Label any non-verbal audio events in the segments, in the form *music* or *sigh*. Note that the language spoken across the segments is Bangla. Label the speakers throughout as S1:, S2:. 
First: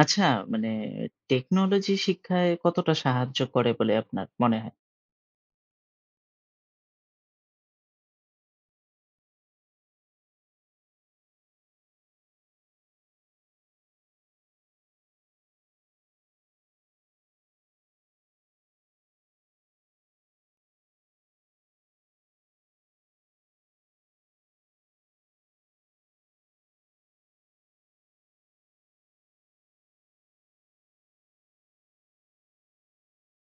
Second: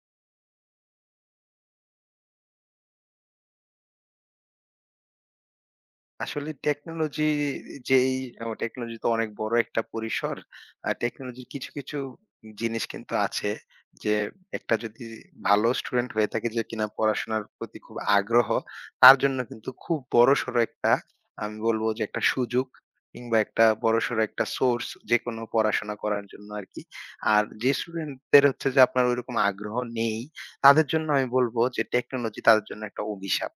S1: আচ্ছা, মানে টেকনোলজি শিক্ষায় কতটা সাহায্য করে বলে আপনার মনে হয়?
S2: আসলে টেকনোলজি যেই ও টেকনোলজি তো অনেক বড় একটা পরিসর। টেকনোলজির কিছু জিনিস কিন্তু আছে যে একটা যদি ভালো স্টুডেন্ট হয়ে থাকে যে কিনা পড়াশোনার প্রতি খুব আগ্রহ, তার জন্য কিন্তু খুব বড়সড় একটা আমি বলবো যে একটা সুযোগ কিংবা একটা বড়সড় একটা সোর্স যেকোনো পড়াশোনা করার জন্য আরকি। আর যে স্টুডেন্টদের হচ্ছে যে আপনার ঐরকম আগ্রহ নেই, তাদের জন্য আমি বলব যে টেকনোলজি তাদের জন্য একটা অভিশাপ।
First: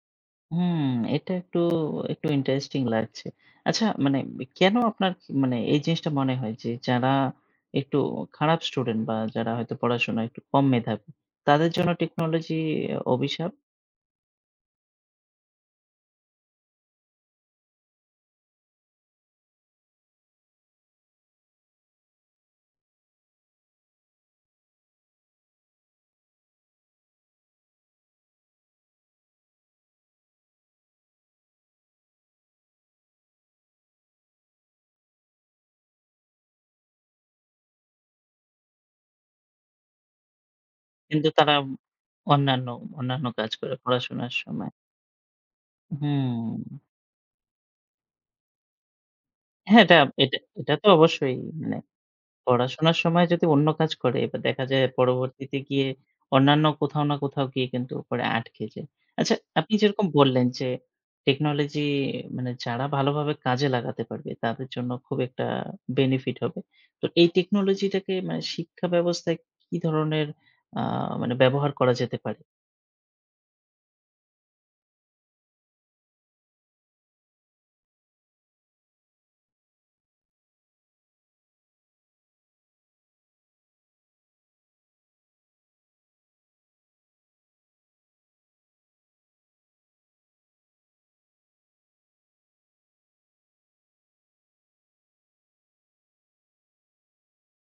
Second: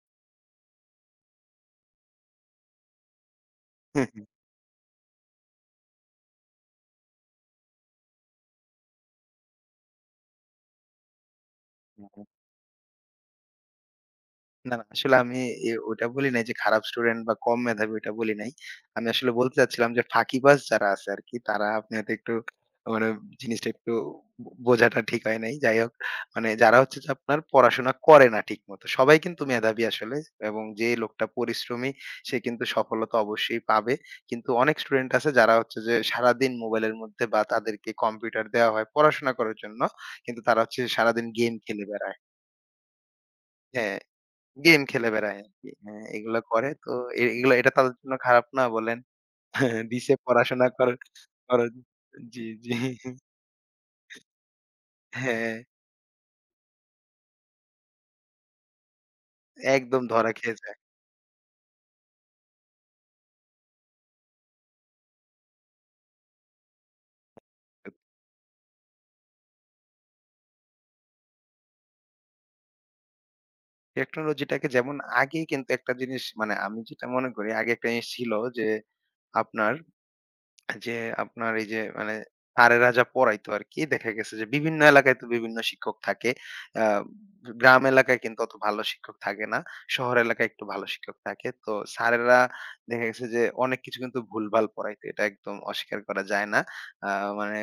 S1: হুম, এটা একটু ইন্টারেস্টিং লাগছে। আচ্ছা, মানে
S2: *laughs*
S1: কেন আপনার মানে এই জিনিসটা মনে হয় যে যারা একটু খারাপ স্টুডেন্ট বা যারা হয়তো পড়াশোনায় একটু কম মেধাবী, তাদের জন্য টেকনোলজি অভিশাপ।
S2: না, না। আসলে আমি ওটা বলি নাই যে খারাপ স্টুডেন্ট বা কম মেধাবী ওটা বলি নাই। আমি আসলে বলতে চাচ্ছিলাম যে ফাঁকিবাজ যারা আছে আরকি তারা আপনি হয়তো একটু মানে জিনিসটা একটু বোঝাটা ঠিক হয় নাই। যাই হোক মানে যারা হচ্ছে যে আপনার পড়াশোনা করে না ঠিকমতো। সবাই কিন্তু মেধাবী আসলে, এবং যে লোকটা পরিশ্রমী সে কিন্তু সফলতা অবশ্যই পাবে। কিন্তু অনেক স্টুডেন্ট আছে যারা হচ্ছে যে সারাদিন মোবাইলের মধ্যে বা তাদেরকে কম্পিউটার দেওয়া হয় পড়াশোনা করার জন্য। কিন্তু তারা হচ্ছে
S1: কিন্তু
S2: সারাদিন গেম
S1: তারা
S2: খেলে বেড়ায়।
S1: অন্যান্য, অন্যান্য কাজ করে
S2: হ্যাঁ।
S1: পড়াশোনার সময়।
S2: গেম খেলে বেড়ায় আরকি। হ্যাঁ, এগুলো
S1: হুম।
S2: করে। তো এগুলো এটা তাদের জন্য খারাপ না বলেন?
S1: হ্যাঁ,
S2: *laughs*
S1: এটা,
S2: দিছে
S1: এটা,
S2: পড়াশোনা
S1: এটা তো
S2: করার
S1: অবশ্যই,
S2: করার
S1: মানে
S2: জি, জি।
S1: পড়াশোনার সময় যদি অন্য কাজ করে এবার দেখা যায়
S2: হ্যাঁ,
S1: পরবর্তীতে গিয়ে অন্যান্য কোথাও না কোথাও গিয়ে কিন্তু পরে আটকে যায়। আচ্ছা আপনি
S2: একদম
S1: যেরকম
S2: ধরা
S1: বললেন
S2: খেয়ে
S1: যে
S2: যায়।
S1: টেকনোলজি মানে যারা ভালোভাবে কাজে লাগাতে পারবে তাদের জন্য খুব একটা বেনিফিট হবে। তো এই টেকনোলজিটাকে মানে শিক্ষা ব্যবস্থায় কি ধরনের আ মানে ব্যবহার করা যেতে পারে?
S2: টেকনোলজিটাকে যেমন আগে কিন্তু একটা জিনিস মানে আমি যেটা মনে করি আগে একটা জিনিস ছিল যে আপনার যে আপনার এই যে মানে স্যারেরা যা পড়াইতো আরকি দেখা গেছে যে বিভিন্ন এলাকায় তো বিভিন্ন শিক্ষক থাকে। আ গ্রাম এলাকায় কিন্তু অত ভালো শিক্ষক থাকে না। শহর এলাকায় একটু ভালো শিক্ষক থাকে। তো স্যারেরা দেখা গেছে যে অনেক কিছু কিন্তু ভুলভাল পড়াইতো। এটা একদম অস্বীকার করা যায় না। আ মানে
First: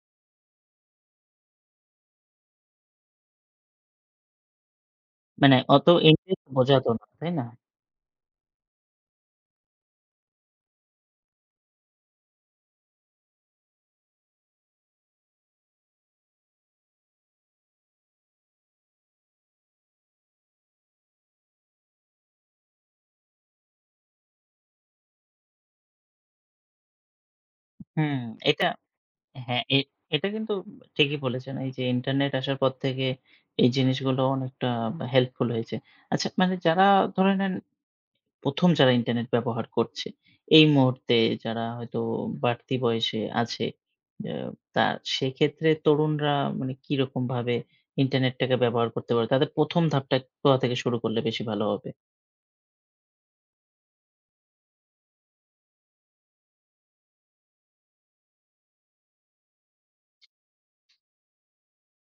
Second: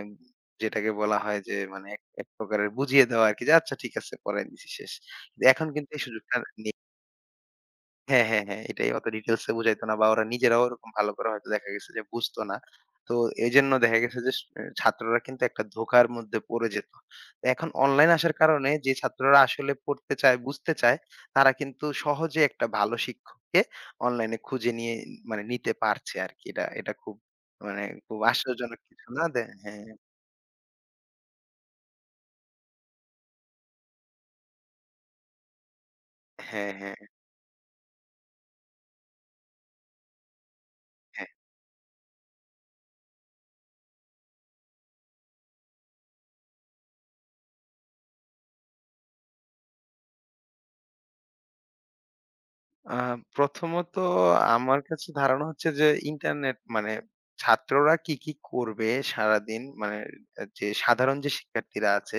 S2: যেটাকে বলা হয় যে মানে এক প্রকারের বুঝিয়ে দেওয়া আরকি যে আচ্ছা ঠিক আছে পড়ায় দিছি শেষ। কিন্তু
S1: মানে
S2: এখন
S1: অত
S2: কিন্তু এই সুযোগটা
S1: ইন্টারেস্ট বোঝাতো না, তাই না?
S2: হ্যাঁ, হ্যাঁ, হ্যাঁ। এটাই অত ডিটেইলস এ বুঝাইতো না বা ওরা নিজেরাও ওরকম ভালো করে হয়তো দেখা গেছে যে বুঝতো না। তো এজন্য দেখা গেছে যে ছাত্ররা কিন্তু একটা ধোঁকার মধ্যে পড়ে যেত। তো এখন অনলাইন আসার কারণে যে ছাত্ররা আসলে পড়তে চায়, বুঝতে চায়, তারা কিন্তু সহজে একটা ভালো শিক্ষককে অনলাইনে খুঁজে নিয়ে মানে নিতে পারছে আরকি। এটা এটা খুব মানে
S1: হুম,
S2: খুব
S1: এটা,
S2: আশ্চর্যজনক কিছু না?
S1: হ্যাঁ, এ
S2: হ্যাঁ,
S1: এটা কিন্তু ঠিকই বলেছেন। এই যে ইন্টারনেট আসার পর থেকে এই জিনিসগুলো অনেকটা হেল্পফুল হয়েছে। আচ্ছা, মানে
S2: হ্যাঁ,
S1: যারা
S2: হ্যাঁ, হ্যাঁ।
S1: ধরে নেন ১ম যারা ইন্টারনেট ব্যবহার করছে, এই মুহূর্তে যারা হয়তো বাড়তি বয়সে আছে, আ তা সেক্ষেত্রে তরুণরা মানে কিরকমভাবে ইন্টারনেটটাকে ব্যবহার করতে পারে? তাদের ১ম ধাপটা কোথা থেকে শুরু করলে বেশি ভালো হবে?
S2: আ প্রথমত আমার কাছে ধারণা হচ্ছে যে ইন্টারনেট মানে ছাত্ররা কি করবে সারাদিন মানে যে সাধারণ যে শিক্ষার্থীরা আছে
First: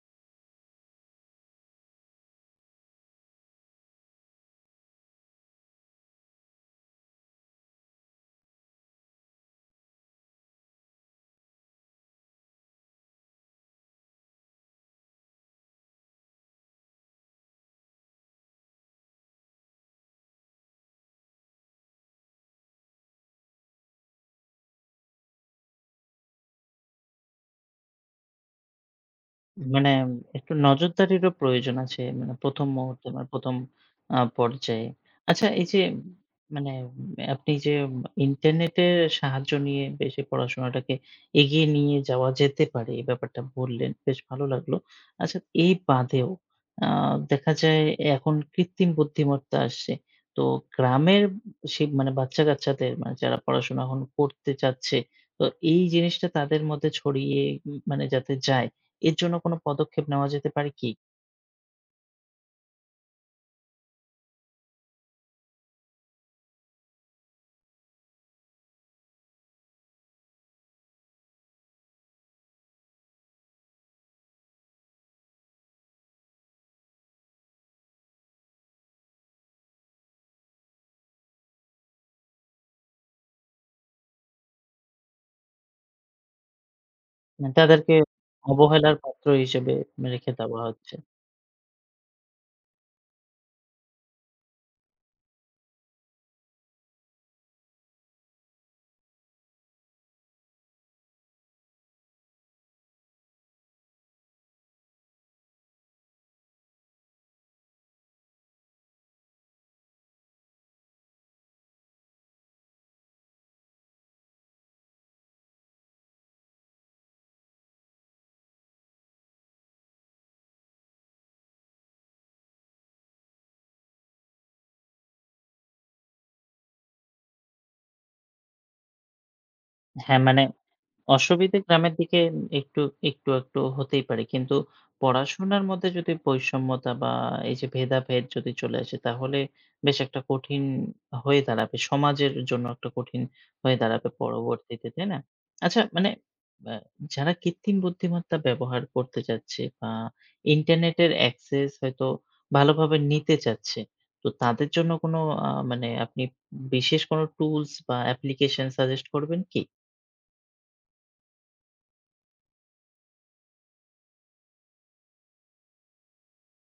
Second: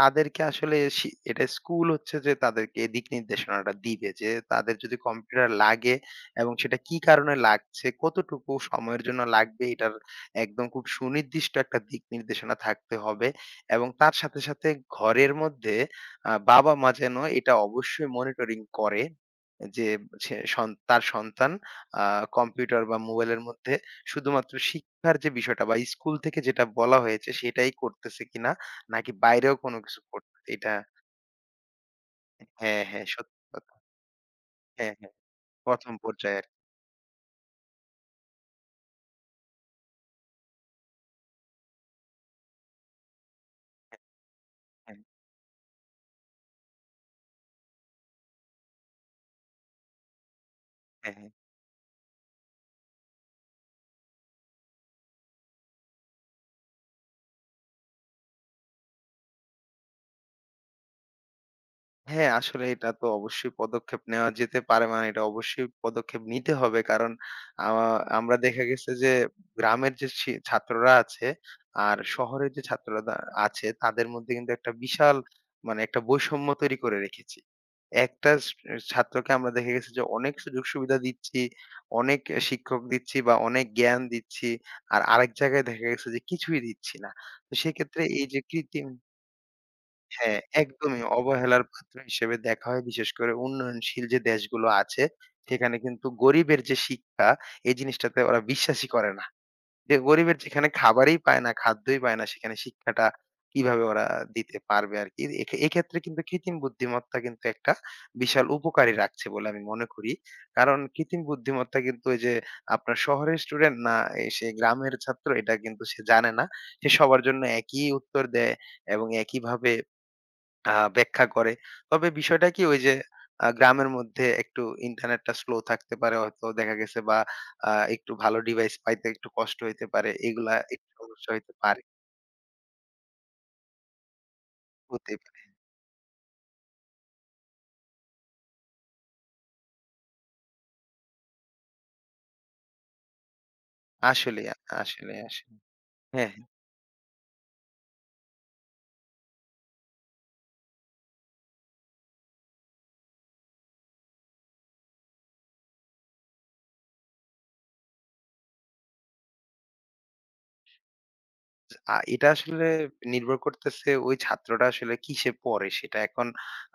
S2: তাদেরকে আসলে এটা স্কুল হচ্ছে যে তাদেরকে দিক নির্দেশনাটা দিবে যে তাদের যদি কম্পিউটার লাগে এবং সেটা কি কারণে লাগছে, কতটুকু সময়ের জন্য লাগবে এটার একদম খুব সুনির্দিষ্ট একটা দিক নির্দেশনা থাকতে হবে এবং তার সাথে ঘরের মধ্যে বাবা-মা যেন এটা অবশ্যই মনিটরিং করে যে সে সন তার সন্তান আ কম্পিউটার বা মোবাইলের মধ্যে শুধুমাত্র শিক্ষার যে বিষয়টা বা স্কুল থেকে যেটা বলা হয়েছে সেটাই করতেছে কিনা, নাকি বাইরেও কোনো
S1: মানে
S2: কিছু করতেছে
S1: একটু
S2: এটা
S1: নজরদারিরও প্রয়োজন আছে। মানে ১ম
S2: হ্যাঁ,
S1: মুহূর্তে,
S2: হ্যাঁ,
S1: মানে
S2: সত্যি
S1: ১ম
S2: কথা।
S1: পর্যায়ে।
S2: হ্যাঁ, হ্যাঁ।
S1: আচ্ছা, এই যে
S2: ১ম পর্যায়ে আরকি।
S1: মানে আপনি যে ইন্টারনেটের সাহায্য নিয়ে বেশ এই পড়াশোনাটাকে এগিয়ে নিয়ে যাওয়া যেতে পারে এই ব্যাপারটা বললেন।
S2: হ্যাঁ,
S1: বেশ ভালো লাগলো।
S2: হ্যাঁ,
S1: আচ্ছা, এই বাদেও আ দেখা যায় এখন কৃত্রিম বুদ্ধিমত্তা আসছে। তো
S2: হ্যাঁ,
S1: গ্রামের
S2: হ্যাঁ।
S1: সে মানে বাচ্চা-কাচ্চাদের, মানে যারা পড়াশোনা এখন করতে চাচ্ছে, তো এই জিনিসটা তাদের মধ্যে ছড়িয়ে মানে যাতে যায়, এর জন্য কোনো পদক্ষেপ নেওয়া যেতে পারে কি?
S2: হ্যাঁ, আসলে এটা তো অবশ্যই পদক্ষেপ নেওয়া যেতে পারে মানে এটা অবশ্যই পদক্ষেপ নিতে হবে। কারণ আ আমরা দেখা গেছে যে গ্রামের যে ছাত্ররা আছে আর শহরের যে ছাত্ররা আছে তাদের মধ্যে কিন্তু একটা বিশাল মানে একটা বৈষম্য তৈরি করে রেখেছি। একটা ছাত্রকে আমরা দেখা গেছে যে অনেক সুযোগ সুবিধা দিচ্ছি, অনেক শিক্ষক দিচ্ছি বা অনেক জ্ঞান দিচ্ছি। আর আরেক জায়গায় দেখা গেছে যে কিছুই দিচ্ছি না।
S1: মানে
S2: তো
S1: তাদেরকে
S2: সেক্ষেত্রে এই যে কৃত্রিম
S1: অবহেলার পাত্র হিসেবে রেখে
S2: হ্যাঁ,
S1: দেওয়া হচ্ছে।
S2: একদমই অবহেলার পাত্র হিসেবে দেখা হয় বিশেষ করে উন্নয়নশীল যে দেশগুলো আছে সেখানে কিন্তু গরিবের যে শিক্ষা এই জিনিসটাতে ওরা বিশ্বাসই করে না। যে গরিবের যেখানে খাবারই পায় না, খাদ্যই পায় না সেখানে শিক্ষাটা কিভাবে ওরা দিতে পারবে আরকি। এক্ষেত্রে কিন্তু কৃত্রিম বুদ্ধিমত্তা কিন্তু একটা বিশাল উপকারী রাখছে বলে আমি মনে করি। কারণ কৃত্রিম বুদ্ধিমত্তা কিন্তু ওই যে আপনার শহরের স্টুডেন্ট না সে গ্রামের ছাত্র এটা কিন্তু সে জানে না। সে সবার জন্য একই উত্তর দেয় এবং একইভাবে ব্যাখ্যা করে। তবে বিষয়টা কি ওই যে গ্রামের মধ্যে একটু ইন্টারনেটটা স্লো থাকতে পারে হয়তো দেখা গেছে বা একটু ভালো ডিভাইস পাইতে একটু কষ্ট হইতে পারে।
S1: হ্যাঁ, মানে
S2: এগুলা একটু সমস্যা হইতে
S1: অসুবিধে
S2: পারে,
S1: গ্রামের দিকে একটু, একটু হতেই পারে। কিন্তু
S2: হতেই পারে।
S1: পড়াশোনার মধ্যে যদি বৈষম্যতা বা এই যে ভেদাভেদ যদি চলে আসে তাহলে বেশ একটা কঠিন হয়ে দাঁড়াবে। সমাজের জন্য একটা কঠিন হয়ে দাঁড়াবে
S2: আসলেই,
S1: পরবর্তীতে, তাই না?
S2: আসলেই, আসলেই।
S1: আচ্ছা, মানে
S2: হ্যাঁ, হ্যাঁ।
S1: আ যারা কৃত্রিম বুদ্ধিমত্তা ব্যবহার করতে চাচ্ছে বা ইন্টারনেটের অ্যাক্সেস হয়তো ভালোভাবে নিতে চাচ্ছে, তো তাদের জন্য কোনো মানে আপনি বিশেষ কোনো টুলস বা অ্যাপ্লিকেশন সাজেস্ট করবেন কি?
S2: এটা আসলে নির্ভর করতেছে ওই ছাত্রটা আসলে কিসে পড়ে সেটা। এখন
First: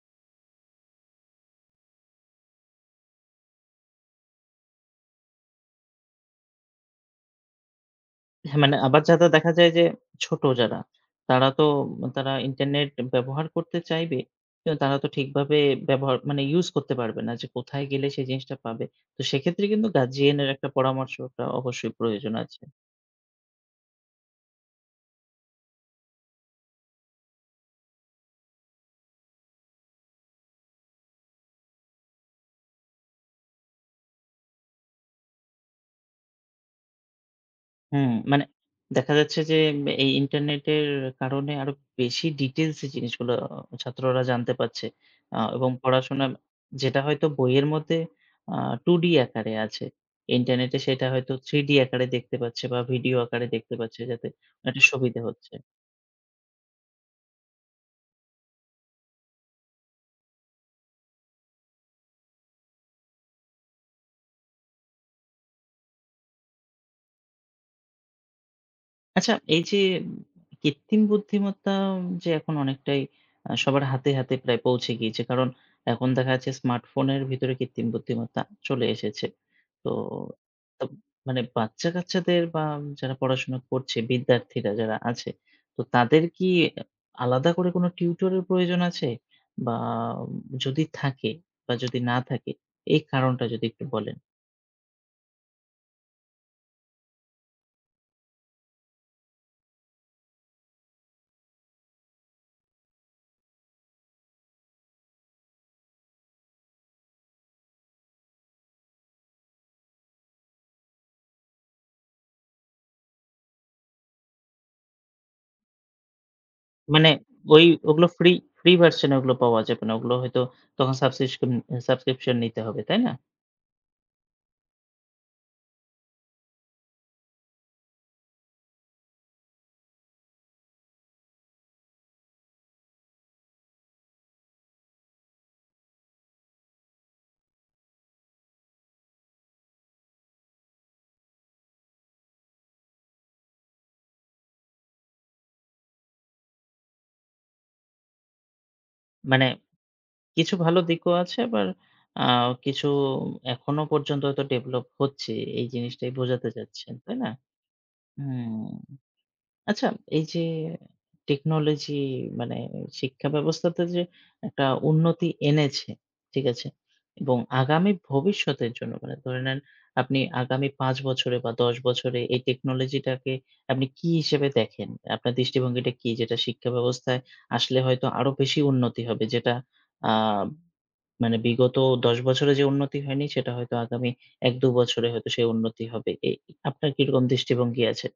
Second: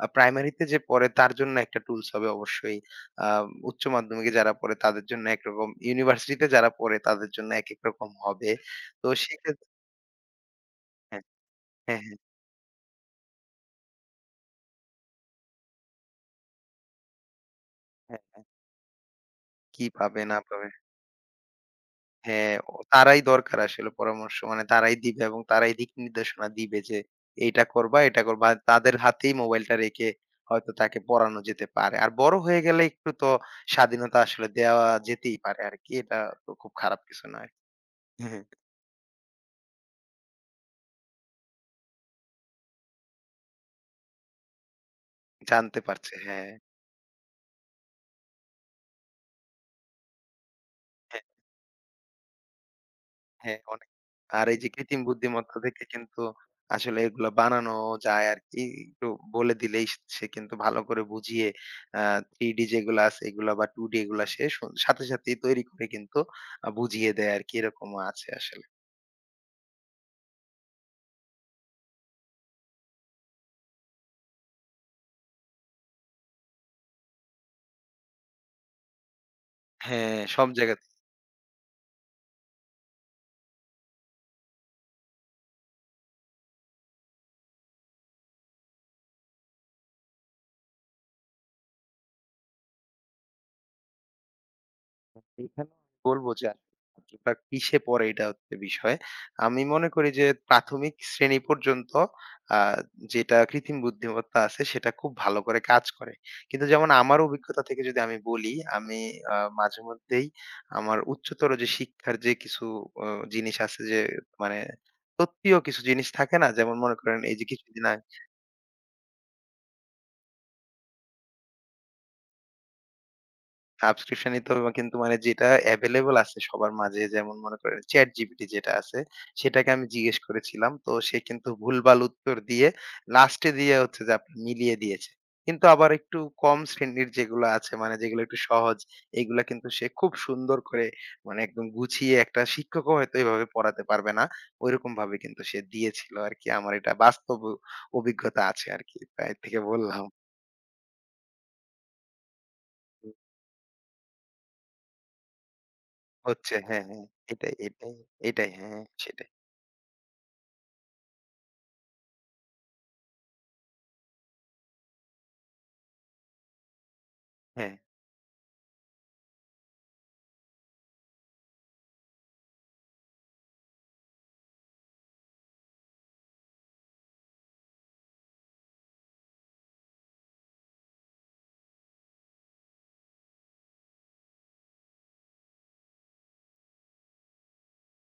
S2: প্রাইমারিতে যে পড়ে তার জন্য একটা টুলস হবে অবশ্যই। আ উচ্চ মাধ্যমিকে যারা পড়ে তাদের জন্য একরকম, ইউনিভার্সিটিতে যারা পড়ে তাদের জন্য একেক রকম হবে।
S1: হ্যাঁ, মানে আবার
S2: তো
S1: যারা দেখা যায়
S2: সেক্ষেত্রে
S1: যে ছোট যারা,
S2: হ্যাঁ,
S1: তারা তো
S2: হ্যাঁ, হ্যাঁ।
S1: তারা ইন্টারনেট ব্যবহার করতে চাইবে। কিন্তু তারা তো ঠিকভাবে ব্যবহার মানে ইউজ করতে পারবে না যে কোথায় গেলে
S2: হ্যাঁ,
S1: সেই
S2: হ্যাঁ।
S1: জিনিসটা পাবে। তো সেক্ষেত্রে
S2: কি
S1: কিন্তু
S2: পাবে
S1: গার্ডিয়ান
S2: না
S1: এর একটা
S2: পাবে।
S1: পরামর্শটা অবশ্যই প্রয়োজন
S2: হ্যাঁ,
S1: আছে।
S2: ও তারাই দরকার আসলে পরামর্শ। মানে তারাই দিবে এবং তারাই দিক নির্দেশনা দিবে যে এইটা করবা, এটা করবা। আর তাদের হাতেই মোবাইলটা রেখে হয়তো তাকে পড়ানো যেতে পারে। আর বড় হয়ে গেলে একটু তো স্বাধীনতা আসলে দেওয়া যেতেই পারে আরকি। এটা তো খুব খারাপ কিছু নয়।
S1: হুম,
S2: হ্যাঁ।
S1: মানে দেখা যাচ্ছে যে এই ইন্টারনেটের কারণে আরো বেশি ডিটেইলস এ জিনিসগুলো ছাত্ররা জানতে পারছে। এবং
S2: জানতে পারছে,
S1: পড়াশোনা
S2: হ্যাঁ।
S1: যেটা হয়তো বইয়ের মধ্যে আ 2D আকারে আছে। ইন্টারনেটে সেটা হয়তো 3D আকারে দেখতে পাচ্ছে বা ভিডিও আকারে
S2: হ্যাঁ,
S1: দেখতে
S2: অনেক।
S1: পাচ্ছে, যাতে
S2: আর এই যে
S1: একটা
S2: কৃত্রিম
S1: সুবিধা হচ্ছে।
S2: বুদ্ধিমত্তা থেকে কিন্তু আসলে এগুলা বানানো যায় আরকি। একটু বলে দিলেই সে কিন্তু ভালো করে বুঝিয়ে আ 3D যেগুলা আছে এগুলা বা 2D এগুলা সে সাথে সাথেই তৈরি করে কিন্তু বুঝিয়ে দেয় আরকি। এরকমও আছে আসলে।
S1: আচ্ছা, এই যে কৃত্রিম বুদ্ধিমত্তা যে এখন অনেকটাই সবার হাতে প্রায় পৌঁছে গিয়েছে। কারণ এখন দেখা যাচ্ছে স্মার্টফোনের ভিতরে কৃত্রিম বুদ্ধিমত্তা চলে এসেছে। তো,
S2: হ্যাঁ, সব জায়গা
S1: তো মানে বাচ্চা-কাচ্চাদের বা যারা পড়াশোনা করছে, বিদ্যার্থীরা যারা আছে, তো তাদের কি আলাদা করে কোনো টিউটরের প্রয়োজন আছে? বা যদি থাকে বা যদি না থাকে এই কারণটা যদি একটু বলেন?
S2: এখানে বলব যে ছাত্রটা কিসে পড়ে এটা হচ্ছে বিষয়। আমি মনে করি যে প্রাথমিক শ্রেণী পর্যন্ত আ যেটা কৃত্রিম বুদ্ধিমত্তা আছে সেটা খুব ভালো করে কাজ করে। কিন্তু যেমন আমার অভিজ্ঞতা থেকে যদি আমি বলি, আমি মাঝেমধ্যেই আমার উচ্চতর যে শিক্ষার যে কিছু অ জিনিস আছে যে মানে তত্ত্বীয় কিছু জিনিস থাকে না? যেমন মনে
S1: মানে
S2: করেন এই যে
S1: ওই
S2: কিছুদিন আগ
S1: ওগুলো ফ্রি ভার্শন ওগুলো পাওয়া যাবে না। ওগুলো হয়তো তখন সাবস্ক্রিপশন সাবস্ক্রিপশন নিতে হবে, তাই না?
S2: সাবস্ক্রিপশনই তো কিন্তু মানে যেটা এভেইলেবল আছে সবার মাঝে যেমন মনে করেন ChatGPT যেটা আছে সেটাকে আমি জিজ্ঞেস করেছিলাম। তো সে কিন্তু ভুলভাল উত্তর দিয়ে লাস্টে দিয়ে হচ্ছে যে আপনার মিলিয়ে দিয়েছে। কিন্তু আবার একটু কম শ্রেণীর যেগুলো আছে মানে যেগুলো একটু সহজ এগুলা কিন্তু সে খুব সুন্দর করে মানে একদম গুছিয়ে একটা শিক্ষকও হয়তো এভাবে পড়াতে পারবে না। ঐরকম ভাবে কিন্তু সে দিয়েছিল আরকি। আমার এটা বাস্তব অভিজ্ঞতা আছে আরকি। তাই
S1: মানে
S2: থেকে বললাম।
S1: কিছু ভালো দিকও আছে, আবার আ কিছু এখনো পর্যন্ত হয়তো ডেভেলপ হচ্ছে। এই জিনিসটাই বোঝাতে
S2: হচ্ছে হ্যাঁ,
S1: চাচ্ছেন,
S2: হ্যাঁ।
S1: তাই না?
S2: এটাই, এটাই, এটাই
S1: হুম।
S2: হ্যাঁ, সেটাই।
S1: আচ্ছা, এই যে টেকনোলজি মানে শিক্ষা ব্যবস্থাতে যে একটা উন্নতি এনেছে, ঠিক আছে? এবং
S2: হ্যাঁ,
S1: আগামী ভবিষ্যতের জন্য মানে ধরে নেন আপনি আগামী ৫ বছরে বা ১০ বছরে এই টেকনোলজিটাকে আপনি কি হিসেবে দেখেন? আপনার দৃষ্টিভঙ্গিটা কি? যেটা শিক্ষা ব্যবস্থায় আসলে হয়তো আরো বেশি উন্নতি হবে যেটা আ মানে বিগত ১০ বছরে যে উন্নতি হয়নি সেটা হয়তো আগামী ১-২ বছরে হয়তো সেই উন্নতি হবে। আপনার কিরকম দৃষ্টিভঙ্গি আছে?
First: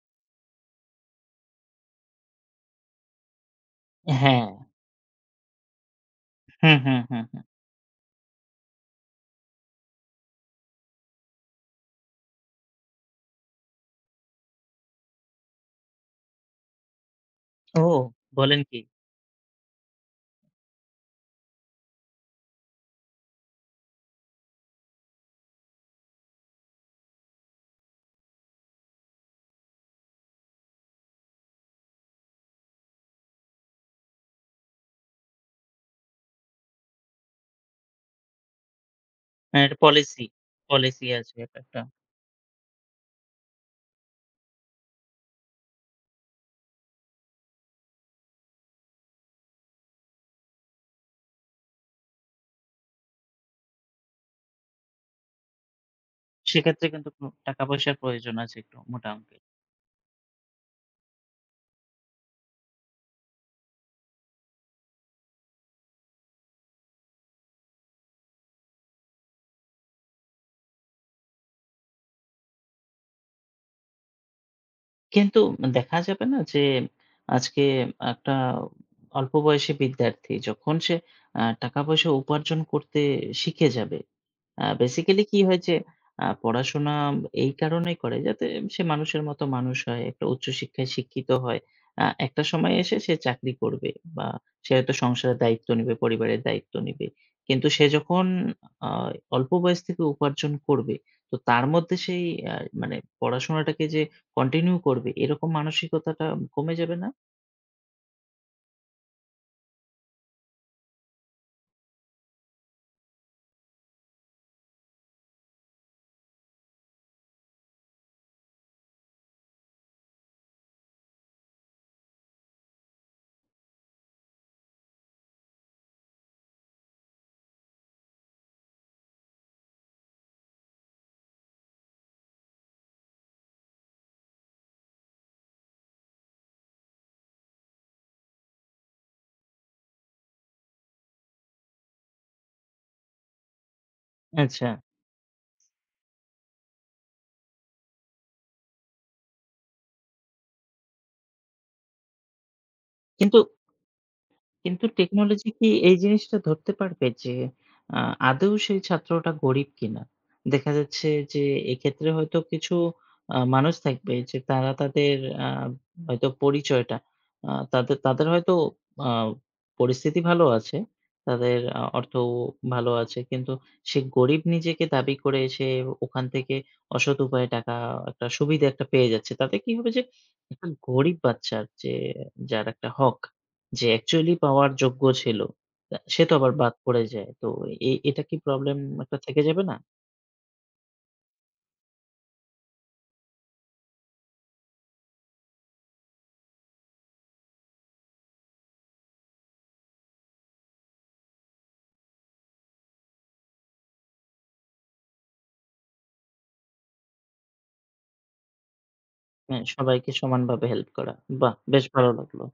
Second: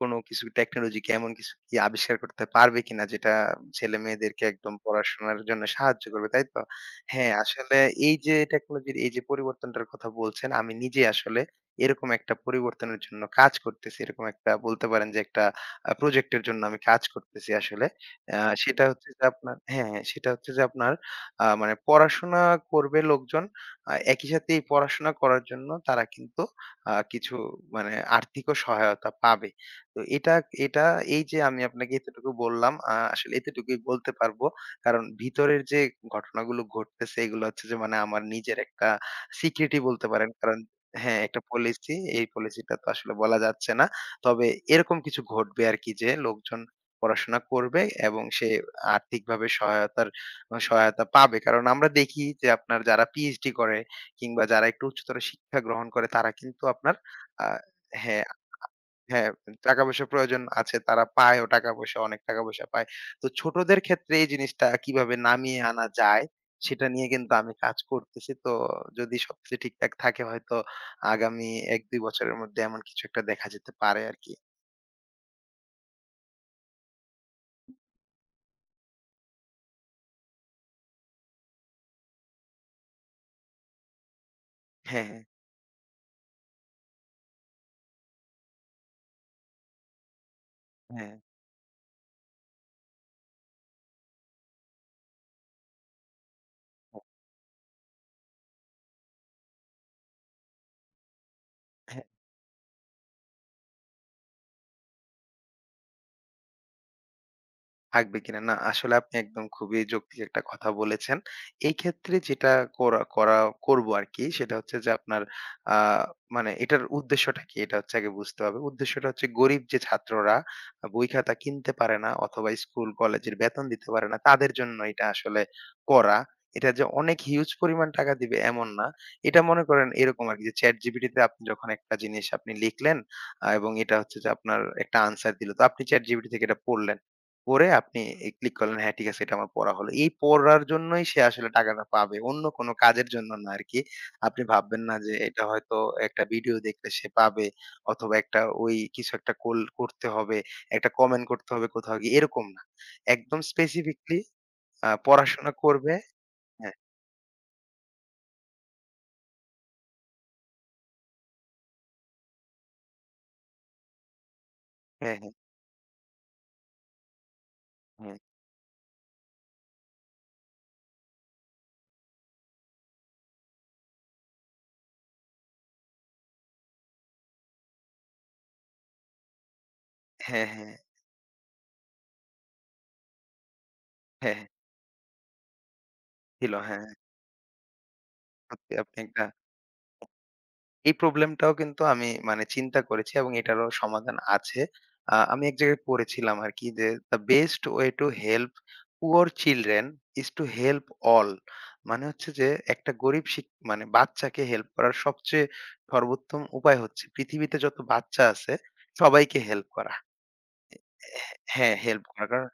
S2: কোনো কিছু টেকনোলজি কি এমন কিছু কি আবিষ্কার করতে পারবে কিনা যেটা ছেলে-মেয়েদেরকে
S1: হ্যাঁ।
S2: একদম পড়াশোনার জন্য সাহায্য করবে, তাই তো?
S1: হুম, হুম, হুম,
S2: হ্যাঁ,
S1: হুম।
S2: আসলে এই যে টেকনোলজির এই যে পরিবর্তনটার কথা বলছেন, আমি নিজে আসলে এরকম একটা পরিবর্তনের জন্য কাজ করতেছি। এরকম একটা বলতে পারেন যে একটা প্রজেক্টের জন্য আমি কাজ করতেছি
S1: ও!
S2: আসলে। আ
S1: বলেন কি?
S2: সেটা হচ্ছে যে আপনার হ্যাঁ, হ্যাঁ, সেটা হচ্ছে যে আপনার মানে পড়াশোনা করবে লোকজন। একই সাথে এই পড়াশোনা করার জন্য তারা কিন্তু কিছু মানে আর্থিকও সহায়তা পাবে। তো এটা এই যে আমি আপনাকে এতটুকু বললাম, আসলে এতটুকুই বলতে পারবো। কারণ ভিতরের যে ঘটনাগুলো ঘটতেছে এগুলো হচ্ছে যে মানে আমার নিজের একটা
S1: মানে এটা
S2: সিক্রেটই বলতে
S1: পলিসি,
S2: পারেন। কারণ
S1: পলিসি
S2: হ্যাঁ,
S1: আছে
S2: একটা
S1: এটা একটা।
S2: পলিসি, এই পলিসিটা তো আসলে বলা যাচ্ছে না। তবে এরকম কিছু ঘটবে আরকি যে লোকজন পড়াশোনা করবে এবং সে আর্থিকভাবে সহায়তার সহায়তা পাবে। কারণ আমরা দেখি যে আপনার যারা পিএইচডি করে কিংবা যারা একটু উচ্চতর শিক্ষা গ্রহণ করে তারা কিন্তু
S1: সেক্ষেত্রে
S2: আপনার
S1: কিন্তু
S2: আ
S1: টাকা-পয়সার
S2: হ্যাঁ,
S1: প্রয়োজন আছে একটু মোটা
S2: হ্যাঁ,
S1: অঙ্কের।
S2: টাকা পয়সার প্রয়োজন আছে। তারা পায়ও টাকা পয়সা, অনেক টাকা পয়সা পায়। তো ছোটদের ক্ষেত্রে এই জিনিসটা কিভাবে নামিয়ে আনা যায়, সেটা নিয়ে কিন্তু আমি কাজ করতেছি। তো যদি সবকিছু ঠিকঠাক থাকে হয়তো আগামী ১-২ বছরের মধ্যে এমন কিছু একটা দেখা যেতে পারে আরকি।
S1: কিন্তু দেখা যাবে না যে আজকে একটা অল্প বয়সী বিদ্যার্থী যখন সে টাকা-পয়সা উপার্জন করতে শিখে যাবে,
S2: হ্যাঁ,
S1: বেসিক্যালি কি হয়েছে, পড়াশোনা এই কারণেই করে যাতে সে মানুষের মতো মানুষ হয়, একটা উচ্চশিক্ষায়
S2: হ্যাঁ,
S1: শিক্ষিত হয়। একটা সময় এসে সে চাকরি করবে বা সে হয়তো সংসারের দায়িত্ব নিবে, পরিবারের দায়িত্ব
S2: হ্যাঁ,
S1: নিবে। কিন্তু সে যখন আ অল্প বয়স থেকে উপার্জন করবে, তো তার মধ্যে
S2: হ্যাঁ।
S1: সেই আ মানে পড়াশোনাটাকে যে কন্টিনিউ করবে এরকম মানসিকতাটা কমে যাবে না?
S2: থাকবে কিনা। না, আসলে আপনি একদম খুবই যৌক্তিক একটা কথা বলেছেন। এই ক্ষেত্রে যেটা করা করা করব আরকি সেটা হচ্ছে যে আপনার আ মানে এটার উদ্দেশ্যটা কি? এটা হচ্ছে আগে বুঝতে হবে। উদ্দেশ্যটা হচ্ছে গরিব যে ছাত্ররা বই খাতা কিনতে পারে না অথবা স্কুল কলেজের বেতন দিতে পারে না তাদের জন্য এটা আসলে করা। এটা যে অনেক হিউজ পরিমাণ টাকা দিবে এমন না। এটা মনে করেন এরকম আরকি যে ChatGPT তে আপনি যখন একটা জিনিস আপনি লিখলেন এবং এটা হচ্ছে যে আপনার একটা আনসার দিল। তো আপনি ChatGPT থেকে এটা পড়লেন। পড়ে আপনি ক্লিক করলেন, হ্যাঁ ঠিক আছে এটা আমার পড়া হলো। এই পড়ার জন্যই সে আসলে টাকাটা পাবে। অন্য কোনো কাজের জন্য না আরকি। আপনি
S1: আচ্ছা।
S2: ভাববেন না যে এটা হয়তো একটা ভিডিও দেখলে সে পাবে অথবা একটা ওই কিছু একটা কোল করতে হবে, একটা কমেন্ট করতে হবে কোথাও গিয়ে এরকম না।
S1: কিন্তু,
S2: একদম স্পেসিফিকলি
S1: কিন্তু টেকনোলজি
S2: পড়াশোনা
S1: কি
S2: করবে
S1: এই জিনিসটা ধরতে
S2: হ্যাঁ,
S1: পারবে যে আ আদৌ সেই ছাত্রটা গরিব কিনা? দেখা যাচ্ছে যে এক্ষেত্রে হয়তো কিছু মানুষ থাকবে যে তারা তাদের
S2: হ্যাঁ, হ্যাঁ,
S1: আ হয়তো পরিচয়টা, তাদের
S2: হ্যাঁ,
S1: তাদের হয়তো আ পরিস্থিতি ভালো আছে। তাদের অর্থ ভালো আছে। কিন্তু সে গরিব নিজেকে দাবি করে সে ওখান থেকে অসৎ উপায়ে টাকা, একটা সুবিধা একটা পেয়ে যাচ্ছে। তাতে কি হবে যে
S2: হ্যাঁ,
S1: একটা
S2: হ্যাঁ,
S1: গরিব বাচ্চার যে, যার একটা হক, যে অ্যাকচুয়ালি
S2: হ্যাঁ, হ্যাঁ,
S1: পাওয়ার যোগ্য ছিল, সে তো আবার,
S2: ছিল
S1: হুম, বাদ
S2: হ্যাঁ,
S1: পড়ে যায়। তো এ এটা কি
S2: সত্যি
S1: প্রবলেম
S2: আপনি
S1: একটা
S2: একটা
S1: থেকে যাবে না?
S2: এই প্রবলেমটাও কিন্তু আমি মানে চিন্তা করেছি এবং এটারও সমাধান আছে। আমি এক জায়গায় পড়েছিলাম আরকি যে, "The best way to help poor children is to help all" মানে হচ্ছে যে একটা গরিব মানে বাচ্চাকে হেল্প করার সবচেয়ে সর্বোত্তম উপায় হচ্ছে পৃথিবীতে যত বাচ্চা আছে সবাইকে
S1: হ্যাঁ,
S2: হেল্প করা।
S1: সবাইকে সমানভাবে হেল্প করা। বাহ!
S2: হ্যাঁ,
S1: বেশ
S2: হেল্প
S1: ভালো
S2: করা।
S1: লাগলো।
S2: কারণ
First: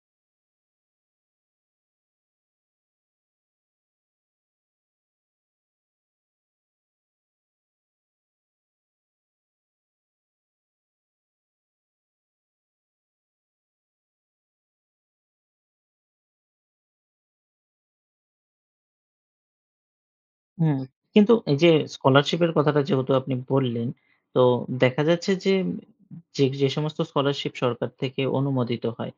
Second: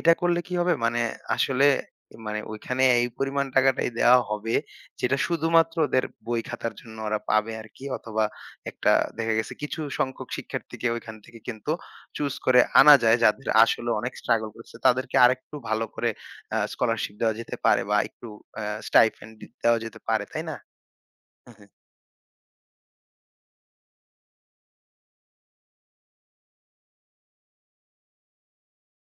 S2: এটা করলে কি হবে? মানে আসলে মানে ওইখানে এই পরিমাণ টাকাটাই দেওয়া হবে, যেটা শুধুমাত্র ওদের বই খাতার জন্য ওরা পাবে আরকি অথবা একটা দেখা গেছে কিছু সংখ্যক শিক্ষার্থীকে ওইখান থেকে কিন্তু চুজ করে আনা যায়, যাদের আসলে অনেক স্ট্রাগল করছে। তাদেরকে আরেকটু ভালো করে স্কলারশিপ দেওয়া যেতে পারে বা একটু আ স্টাইপেন্ড দেওয়া যেতে পারে, তাই না?
S1: হুম, কিন্তু এই
S2: হ্যাঁ,
S1: যে স্কলারশিপের কথাটা যেহেতু আপনি বললেন, তো দেখা যাচ্ছে যে যে সমস্ত স্কলারশিপ সরকার থেকে অনুমোদিত হয়,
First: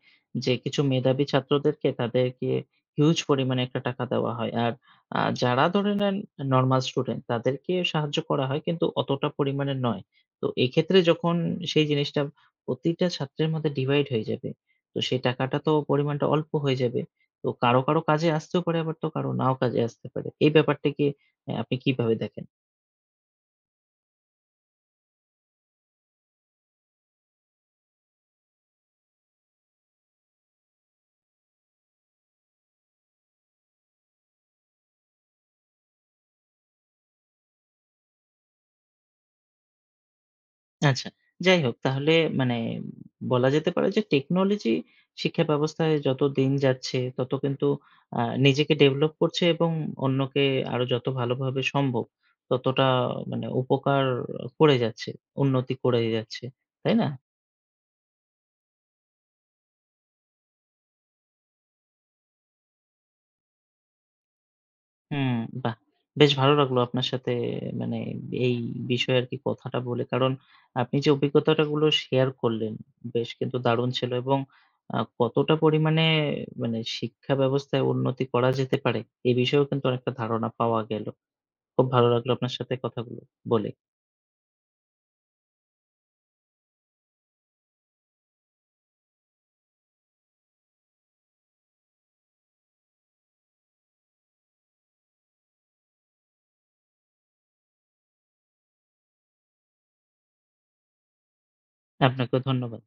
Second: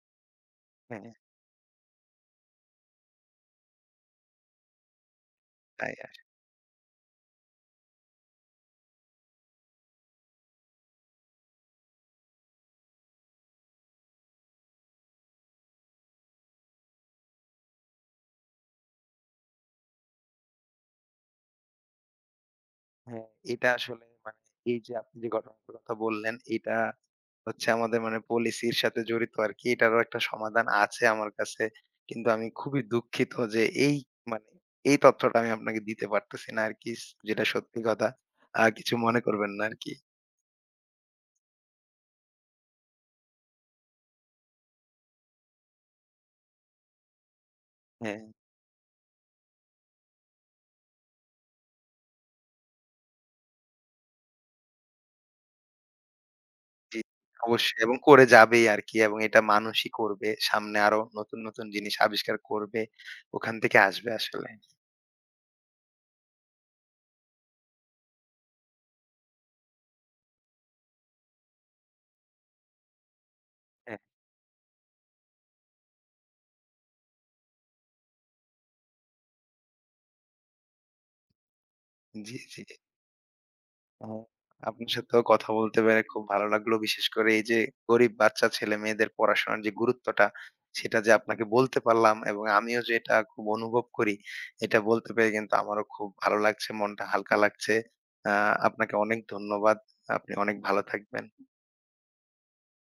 S1: যে কিছু
S2: হ্যাঁ,
S1: মেধাবী ছাত্রদেরকে তাদেরকে হিউজ পরিমাণে একটা টাকা দেওয়া হয়। আর যারা ধরে
S2: তাই
S1: নেন নরমাল স্টুডেন্ট তাদেরকে সাহায্য করা হয় কিন্তু অতটা পরিমাণে নয়। তো এক্ষেত্রে যখন সেই জিনিসটা প্রতিটা ছাত্রের মধ্যে ডিভাইড হয়ে যাবে, তো সেই টাকাটা তো পরিমাণটা অল্প হয়ে যাবে। তো কারো কাজে আসতেও পারে, আবার তো কারো নাও কাজে আসতে পারে। এই ব্যাপারটা কি, হ্যাঁ, আপনি কিভাবে দেখেন?
S2: হ্যাঁ, এটা আসলে মানে এই যে আপনি যে ঘটনাটার কথা বললেন, এটা হচ্ছে আমাদের মানে পলিসির সাথে জড়িত আরকি। এটারও একটা সমাধান আছে আমার কাছে। কিন্তু আমি খুবই দুঃখিত যে এই মানে এই তথ্যটা আমি আপনাকে দিতে পারতেছি না আরকি। যেটা সত্যি কথা। কিছু মনে করবেন না আরকি।
S1: আচ্ছা, যাই হোক তাহলে মানে বলা যেতে পারে যে টেকনোলজি শিক্ষা ব্যবস্থায় যত দিন যাচ্ছে তত কিন্তু
S2: হ্যাঁ।
S1: আ নিজেকে ডেভেলপ করছে এবং অন্যকে আরো যত ভালোভাবে সম্ভব ততটা মানে উপকার করে যাচ্ছে, উন্নতি করে যাচ্ছে। তাই
S2: জি,
S1: না?
S2: অবশ্যই এবং করে যাবেই আরকি এবং এটা মানুষই করবে। সামনে আরো নতুন জিনিস আবিষ্কার করবে। ওখান থেকে আসবে আসলে।
S1: হুম, বাহ! বেশ ভালো লাগলো আপনার সাথে মানে এই বিষয়ে আরকি কথাটা বলে। কারণ আপনি যে অভিজ্ঞতাটা গুলো শেয়ার করলেন, বেশ কিন্তু দারুণ
S2: হ্যাঁ।
S1: ছিল এবং কতটা পরিমাণে মানে শিক্ষা ব্যবস্থায় উন্নতি করা যেতে পারে, এ বিষয়েও কিন্তু অনেকটা ধারণা পাওয়া গেল। খুব ভালো লাগলো
S2: জি,
S1: আপনার
S2: জি।
S1: সাথে কথাগুলো বলে।
S2: আ আপনার সাথেও কথা বলতে পেরে খুব ভালো লাগলো। বিশেষ করে এই যে গরিব বাচ্চা ছেলেমেয়েদের পড়াশোনার যে গুরুত্বটা, সেটা যে আপনাকে বলতে পারলাম এবং আমিও যে এটা খুব অনুভব করি, এটা বলতে পেরে কিন্তু আমারও খুব ভালো লাগছে, মনটা হালকা লাগছে। আ আপনাকে অনেক ধন্যবাদ। আপনি অনেক ভালো থাকবেন।
S1: আপনাকেও ধন্যবাদ।